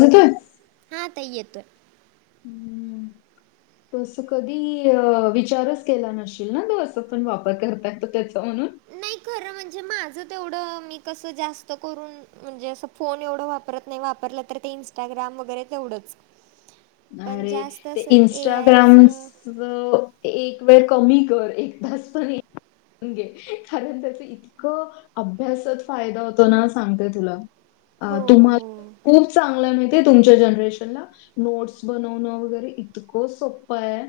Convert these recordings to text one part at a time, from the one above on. होतय. हा आता येतोय. [inaudible] तस कधी अ विचार पण केला नसशील ना तो असं तुम्ही वापर करताय त त्याचा म्हणून खर म्हणजे माझं तेवढं मी कस जास्त करून म्हणजे असं फोन एवढं वापरत नाय वापरलं तर ते इंस्टाग्राम वगैरे तेवढंच पण अरे जास्त ते असं ए इन्स्टाग्रामस आयचं ग एक वेळ कमी कर एक तास तरी घे कारण त्याच इतकं अभ्यासात फायदा होतो ना सांगतय तुला अ हो हो तुम्हाला खूप चांगलंय माहितीये तुमच्या जनरेशनला नोट्स बनवणं वगैरे इतकं सोप्पय.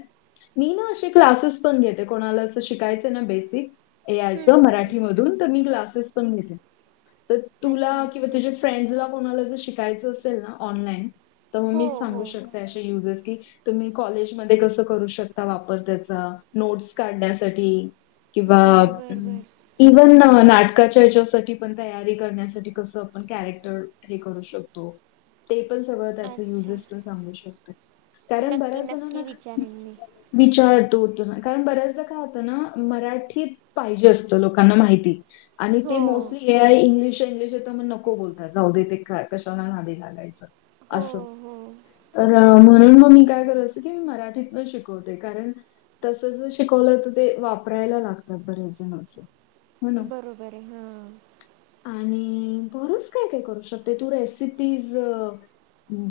मी न अशी क्लासेस पण घेते कोणाला असं शिकायचय ना बेसिक ए आय च हं, हं, हं. मराठीमधून त मी क्लासेस पण घेते त तुला अच्छा किंवा अच्छा तुझे फ्रेंड्सला कोणाला जर शिकायचं असेल ना ऑनलाईन तर म हो मी सांगू हो शकते अशे युजेस की तुम्ही कॉलेजमध्ये कसं करू शकता वापर त्याचा नोट्स काढण्यासाठी किंवा अ बर बर बर इव्हन नाटकाच्या हेच्यासाठी पण तयारी करण्यासाठी कसं आपण कॅरेक्टर हे करु शकतो ते पण सगळं त्याचं अच्छा युजेस पण सांगू शक तय कारण नक्की बऱ्याच जणांना नक्की विचारेन मी विचार तो [unintelligible] कारण बऱ्याचदा काय होतं ना मराठीत पाहिजे असत लोकांना माहिती आणि हो ते mostly A I English English येतं म नको बोलतात जाऊ दे ते क कशाला नादी लागायचं हो असं हो. तर म्हणून म मी काय करत असते की मी मराठीतन शिकवते कार कारण तस जर शिकवलं तर ते वापरायला लागतात बरेच जण असं हो ना? बरोबरये हा आणि बरच काय काय करू शकते तू रेसिपीज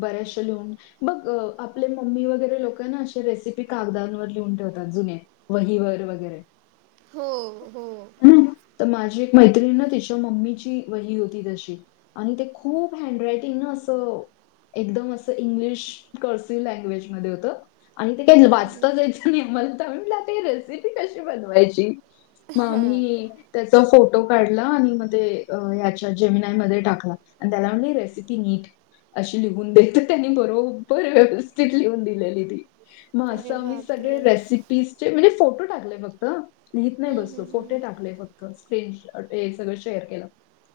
बऱ्याचशा लिहून बघ आपले मम्मी वगैरे लोक ना असे रेसिपी कागदांवर लिहून ठेवतात जुने वहीवर वगैरे हो हो. त माझी एक मैत्री न तिच्या मम्मीची वही होती तशी आणि ते खूप हँडरायटिंग न असं एकदम असं इंग्लिश कर्स्यु लँग्वेज मध्ये होत आणि ते काय हं, हं, हं. वाचताच यायच [unintelligible] म्हणतो आम्ही म्हटलं आता ही रेसिपी कशी बनवायची म हां आम्ही त्याचा फोटो काढला आणि म ते ह्याच्या जेमिनआयमध्ये टाकला. आणि त्याला म्हटली रेसिपी नीट अशी लिहून दे त त्यानी बरो बर व्यवस्थित लिहून दिलेली ती म अस अरे आम्ही सगळे बापरे रेसी पीसचे म्हणजे फोटो टाकलेय फक्त लिहित नाय हं, बसलो हं, हं, फोटे हं. टाकलेय फक् स्क्रीन ए सगळं शेअर केलं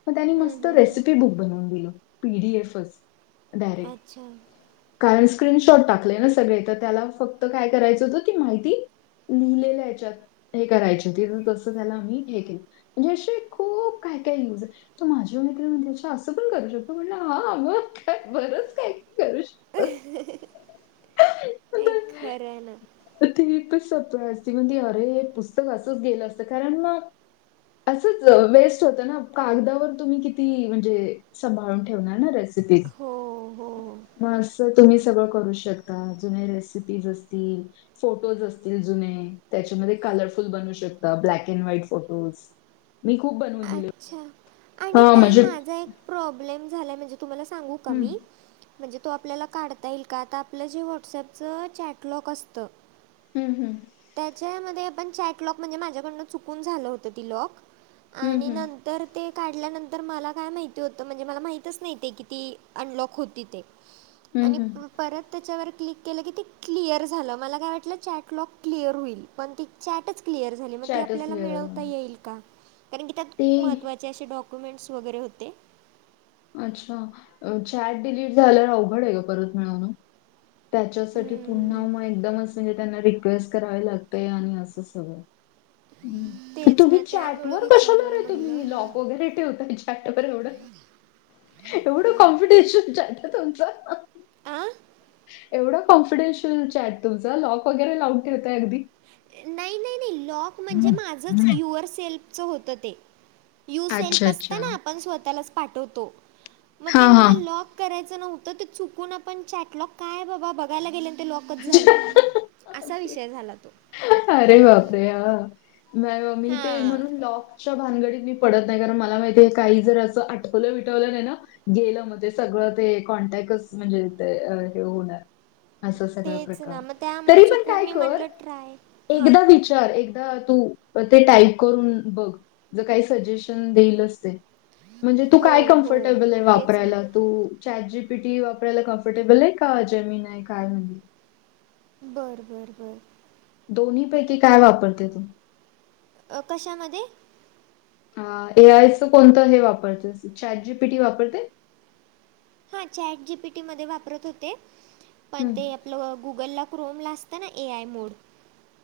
पण त्यानी हं, मस्त हं, हं. रेसिपी बुक बनवून दिलं पी डी एफच डायरेक्ट अच्छा कारण स्क्रीनशॉट टाकले ना सगळे त त्याला फक्त काय करायचं होतं ती माहिती लिहिलेल्या ह्याच्यात हे करायचे तिथं तसं त्याला आम्ही हे केलं. म्हणजे असे खूप काय काय यूज ये. त माझी मैत्रीण म्हणते अच्छा असं पण करू शकतो म्हटलं हा अग बरंच काय काय करू शक काय खरं नाय. तर ती एकच सतरावेळा असते म्हणते अरे हे पुस्तक असंच गेलं असतं कारण म असंच वेस्ट होतं ना कागदावर तुम्ही किती म्हणजे संभाळून ठेवणार ना रेस हो हो म असं तुम्ही सगळं करू शकता जुने रेसिपीज असतील फोटोज असतील जुने त्याच्यामध्ये कलरफुल बनू शकता ब्लॅक अँड व्हाईट फोटोज मी खूप बनवून दिल. अच्छा आणि ताई माझा एक प्रॉब्लेम झालाय म्हणजे तुम्हाला सांगू का हं, मी म्हणजे तो आपल्याला काढता येईल का आता आपलं जे व्हॉट्सअपच चॅटलॉक असतं. हूं हूं त्याच्यामध्ये आपण चॅटलॉक म्हणजे माझ्याकडनं चुकून झालं होतं ती लॉक हं, आणि हं, नंत तर ते काढल्यानंतर मला काय माहिती होतं म्हणजे मला माहीतच नाय ते की ती अनलॉक होती ते हं, आणि हं. परत त्याच्यावर क्लिक केलं की ते क्लिअर झालं मला काय वाटलं चॅटलॉक क्लिअर होईल पण ती चॅटच क्लिअर झाली म ती चॅटच आपल्याला क्लिअर झालं. मिळवता येईल का? कारण की त्यात ते महत्त्वाचे असे डॉक्युमेंट्स वगैरे होते. अच्छा अ चॅट डिलीट झाल्यावर अवघड ए ग परत मिळवणं. त्याच्यासाठी पुन्हा हम्म, म एकदमच म्हणजे त्यांना रिक्वेस्ट करावी लागते आणि असं सगळं हूं त तेच ना तुम्ही चॅट त्यामुळं वर कशाला विचारलं रे म्हणलं तुम्ही लॉक वगैरे ठेवताय चॅट वर एवढं एवढं कॉम्पिटिशन चालत तुमचं आं एवढ कॉन्फिडेन्शियल चॅट तुमच लॉक वगैरे लावून ठेवताय अगदी. नाय नाय नही लॉक म्हणजे माझंच युअर सेल्फचं होतं ते यू अच्छा, सेल्फ असत अच्छा. ना आपण स्वतःलाच पाठवतो म ते हां, मला हां. लॉक करायचं नव्हतं ते चुकून आपण चॅटलॉक काय बाबा बघायला गेले ते लॉकच अच्छा. झालं असा ओके. विषय झाला तो. अरे बापरे! हा नाय म मी ते हां. म्हणून लॉक च्याभानगडीत मी पडत नाय कारण मला माहिती आहे हे काही जर असं आठवलं बिठवलं नाय ना गेलं म ते सगळं ते कॉन्टॅकच म्हणजे ते अ हे होणार. असा सगळा तेच प्रकार ना मग त्यामुळं तरी पण चुकून काय मी कर म्हटलं ट्राय हां. एकदा विच तर एकदा तू अ ते टाईप करून बघ ज काही सजेशन देईलच ते म्हणजे तू हो, काय हो. कम्फर्टेबल ए तेच ना. वापरायला तू चाट जी पी टी वापरायला कम्फर्टेबल ये का जेमीन आय काय म्हण बरं बरं बर दोन्हीपैकी काय वापरते तु अ कशामध्ये अ ए आयचं कोणतं हे वापरतेस चॅट जी पी टी वापरते. हा चॅट जी पी टी मध्ये वापरत होते पण हम्म. ते आपलं अ गुगल ला क्रोमला असतं ना ए आय मोड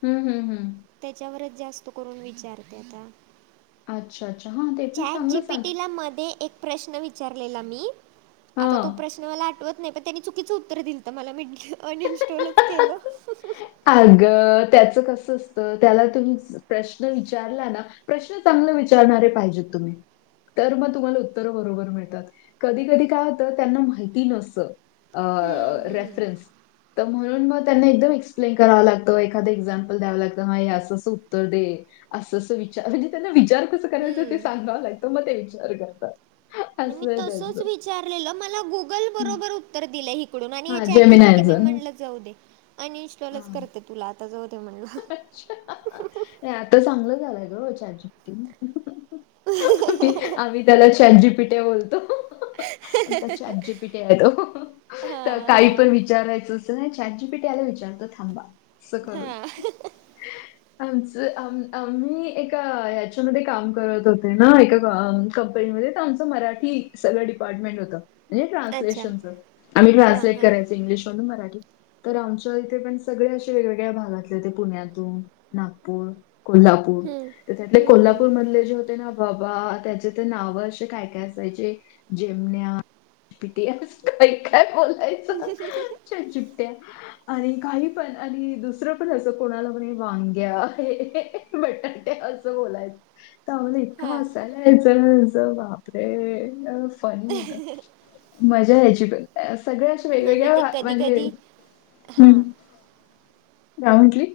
हम्म हम्म हम्म त्याच्यावरच जास्त करून विचारते आता अच्छा अच्छा हा ते पण चॅट जी चांगलं पी सांगते टीला मध्ये एक प्रश्न विचारलेला मी हा आता तो प्रश्न मला आठवत नाही पण त्यांनी चुकीचं उत्तर दिलंतं तर मला मी अनइन्स्टॉलच केलं [unintelligible] आगं त्याचं कसं असतं त्याला तुम्ही प्रश्न विचारला ना प्रश्न चांगला विचारणारे पाहिजेत तुम्ही तर म तुम्हाला उत्तरं बरोबर मिळतात कधी कधी काय होतं त्यांना माहिती नसतं अ हं, अ हं, रेफरन्स त म्हणून म त्यांना एकदम एक्स प्लेन कराव लागतं एखाद एक्झाम्पल द्यावं लागतं म या असं असं उत्तर दे असं असं विचार म्हणजे त्यांना विचार कसं करायचा ते हं. सांगावं लागतं मग ते विचार करतात मी असं आहे तसच त्यांचं. विचारलेलं मला गुगल हं. बरोबर उत्तर दिलं हे कुडून आणि या हां, चाट जी पी टी मी जेमिनायचं. हं. म्हणल जाऊ दे अनइन्स्टॉलच हां. करते तुला आता जाऊ दे म्हणलं अच्छा आ आ नाही आता चांगलं झालाय ग चॅट जी पी टी हं अ आम्ही त्याला चाट जी पी टया बोलतो हा आ आमचा चाट जि पी टया हाय तो तर हां काही हां पण विचारायचं नाही चॅट जी पी टया ला विचारतो थांबा असं करुन हां [inaudible] आमचं आ आम्ही एका हयाच्यामध्ये काम करत होते ना एका ग कंप आमच मराठी सगळं डिपार्टमेंट होतं म्हणजे अच्छा ट्रान्सलेशनच आम्ही हां ट्रान्सलेट हां करायच इंग्लिशमधून मराठी तर आमच्या इथे पण सगळे अशे वेगवेगळ्या भागातले होते पुण्यातून, नागपूर कोल्हापूर, हम्म तर त्यातले हम्म हम्म कोल्हापूर मधले जे होते ना बाबा त्याचे तर नाव अशे काय काय असायचे जेमण्या पि टी एस काय काय बोलाय हम्म [unintelligible] ते आणि काही पण आणि दुसरं पण असं कोणाला पण ए वांग्या ए बटाट्या असं बोलायचे. तेंव्हा मला इतक हां हसायला यायचं बापरे फनी होत. मजा या्यची पण सगळ्या अशा नाही मी ते वेगवेगळ्या कधी म्हणजे ह कधी म्हणजे हां ग्राऊंटली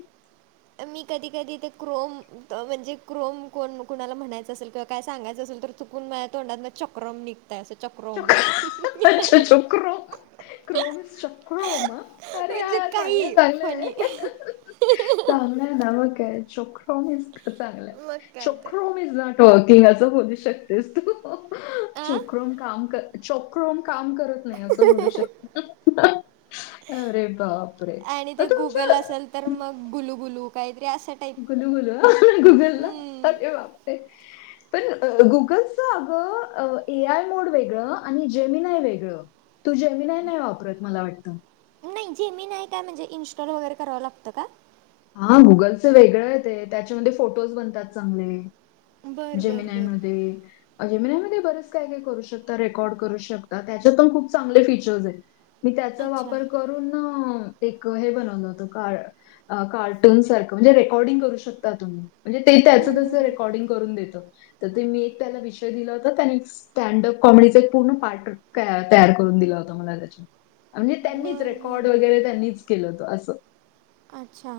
मी कधी कधी ते क्रोम म्हणजे क्रोम कोण कुणाला म्हणायचं असेल किंवा काय सांगायचं असेल तर त पुन्हा तोंडातन चक्रम नी [unintelligible] अच्छा चक्रो क्रोम चक्रो म अरे म्हणजे यार चांगलं काही चांगलंय, फनी चांगलं ना मग काय. चक्रोम इतक चांगलं हाय मग काय तर चक्रो म इज नॉट वर्किंग असं बोलू शकतेस तू. आ चक्रॉम् काम कर, चक्रम काम करत- नाही असं बोलू शकते अरे बाप रे आणि ते गुगल तुमच्या असेल तर मग गुलूगुलू काहीतरी अस टाईप - गुलू गुलु [unintelligible] पण गुगलच अगं ए आय मोड वेगळं आणि जेमिनाय वेगळं. तू जेमिनाय नाही वापरत मला वाटतं. नाही जेमिनाय नाही काय म्हणजे इनस्टॉल वगैरे करावं लागतं का? हा गुगलच वेगळाय ते त्याच्यामध्ये फोटोज बनतात चांगले बर बर बर. जमिनायमध्ये जेमिनाय मध्ये बरेच काय काय करू शकता रेकॉर्ड करू शकता तेच्यात पण खूप चांगले फीचर्स हायत. मी त्याचा अच्छा वापर करून एक हे बनवल होत काळ कार्टून सारखं म्हणजे रेकॉर्डिंग करू शकता तुम्ही म्हणजे ते त्याच हम्म त्याच हम्म रेकॉर्डिंग करून देत तर ते मी एक त्याला विषय दिला होता त्यानीच स्टँडअप कॉमेडीचा एक पूर्ण पार्ट तयार करून दिला होत मला तेच्यात म्हणजे हम्म त्यांनीच बर बर रेकॉर्ड वगरे बर त्यांनीच केलं होतं आस अच्छा.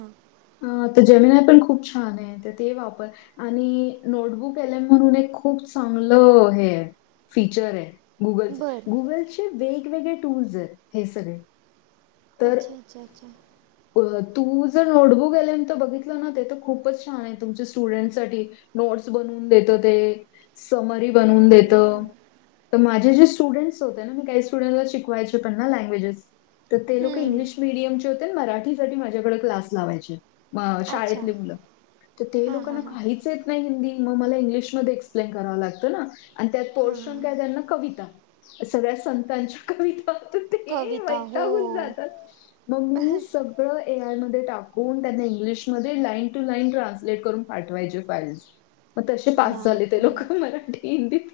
ते जेमिनाय पण खूप छानाय त ते वापर आणि नोटबुक एल्म केल्या म्हणून एक खूप चांगलं हे हाय फीचराय गुगलच बर गुगलचे वेगवेगळे टूल्स हायत हे सगळे तर अच्छा अच्छा अच्छा. अ तू जर नोटबुक एल्न बघितलं ना ते तर खूपच छानाय तुमच्या स्टुडंटसाठी नोट्स बनवून देत ते समरी हम्म बनवून देत. हम्म हम्म. त माझे जे स्टुडंट्स होते ना मी काही स्टुडंट्स शिकवायचे पण ना लँग्वेजेस त ते लोक हम्म इंग्लिश मिडियमचे होते मराठीसाठी माझ्याकडे क्लास लावायचे. म अच्छा शाळेतली मुलं तर ते हां लोक हां ना हां काहीच येत नाइ हिंदी म मला इंग्लिश मध्ये एक्सपेन करावं लागत ना आणि त्यात पोरषण हां त्यात आलं कविता सगळ्या संतांच्या कविता होती. ते कविता हो वैतागून जातात म मी सगळं ए आय मध्ये टाकून त्यांना इंग्लिशमध्ये लाईन टू लाईन ट्रान्सलेट करून पाठवायचे फाईल्स म तशे पास झाले ते बापरे. लोक मराठी, हिंदीत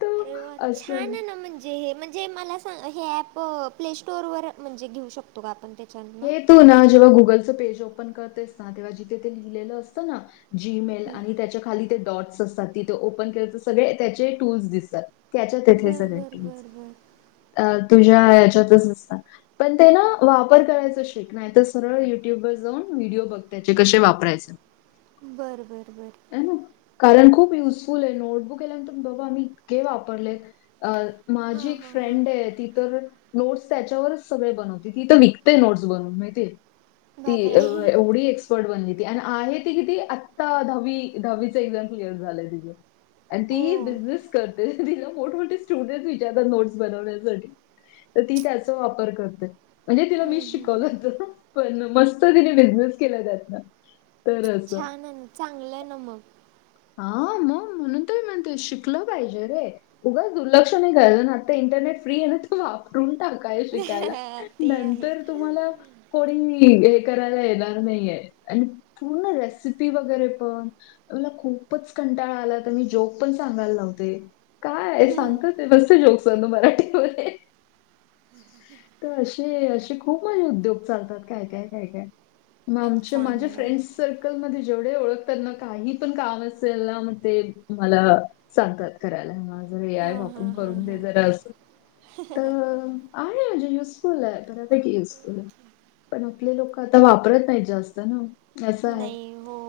तर अरे वा असं छान ना म्हण जे म्हणजे मला सांग हे ॲप प्ले स्टोरवर म्हणजे घेऊ शकतो का आपण तेच्यान हे तू ना जेव्हा गुगलचं पेज ओपन करतेस ना तेव्हा जिथे ते लिहिलेलं असतं ना. जीमेल आणि त्यांच्या खाली ते डॉट्स असतात ते ओपन केलं तरं सगळें त्यांचे टूल्स दिसतात. त्याच्यांत हायत हे बरं सगळे बरं टुल्स बरं अ तुझ्या हेच्यातच दिसतात पण ते नां वा वापर करायचं शिक नाहीतर सरळ युट्यूब वर जाऊन व्हिडिओ बघं त्यांचे कसे वापरायचे बरं बरं बरं. अनं कारणं खूप युजफुलाय नोटबुक एल्नं बाबा आम्ही इतके वापरले अ माझी हां एक हां फ्रेंड हां हाय ती तरं नोट्स त्यांच्यावरच सगळे बनवते तीत विकतेय नोट्स बनवून माहितीय ती बापरे एवढी एक्स्पर्ट बनली ती आहे ती किती आता दहा वी दहाविच एक्झाम क्लिअर झालय तिचं आणि ती ओ ही बिसनेस कर तिला मोठ मोठे स्टुडंटस विचारतात नोटस बनवण्यासाठी त ती त्यांचा वापर करते म्हणजे तिला हम्म, मिश हम्म, शिकाव हम्म. लागत पण मस्त तिने बिनेस केलाय त्याचा छानाय चांगलाय ना म हा म म्हणून तय म्हणते शिकलं पाहिजे रे उगा दुर्लक्ष नाइ करायचं आता इंटरनेट फ्री हाय ना तर वापरून टाक काय शिकायला ते आहे नंतर तुम्हाला कोणी हे करायला येणारं नाहीये आणि पूर्ण रेसिपी वगरे पण मला खूप खूपचं कंटाळा आला तरं मी जोक पणं सांगायला लावते, कायं हम्म, सांगत, ते मस्तं जोक. [unintelligible] मराठी [unintelligible] तरं अशे अशे खूप माझे उद्योग चालतात, कायं-कायं कायं-कायं. मगं आमचे, माझ्या चांगलं आहे फ्रेंड्स सर्कलमंध्ये जेवढे ओळखतात नां, कांहीं पणं कामं अस त्याला म ते मला सांगतात करायला, माझं [unintelligible] हे आहे हां बा. हां करूंन हां दे जरा असं. आहे म्हणजे युसफुल आहे, बऱ्यापैकी युजफूल ये. पणं आपले लोक आता वापरत नाहीं जास्तं नां, असं आहे. नाही हो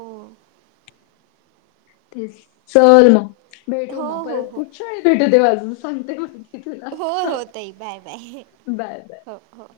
ते चल मगं, भेटू हो मगं, परतं हो चल हो पुढच्या वेळे भेटू तेव्हा अजून सांगते मगं. हो हो ताई, बाय-बाय बाय हो हो.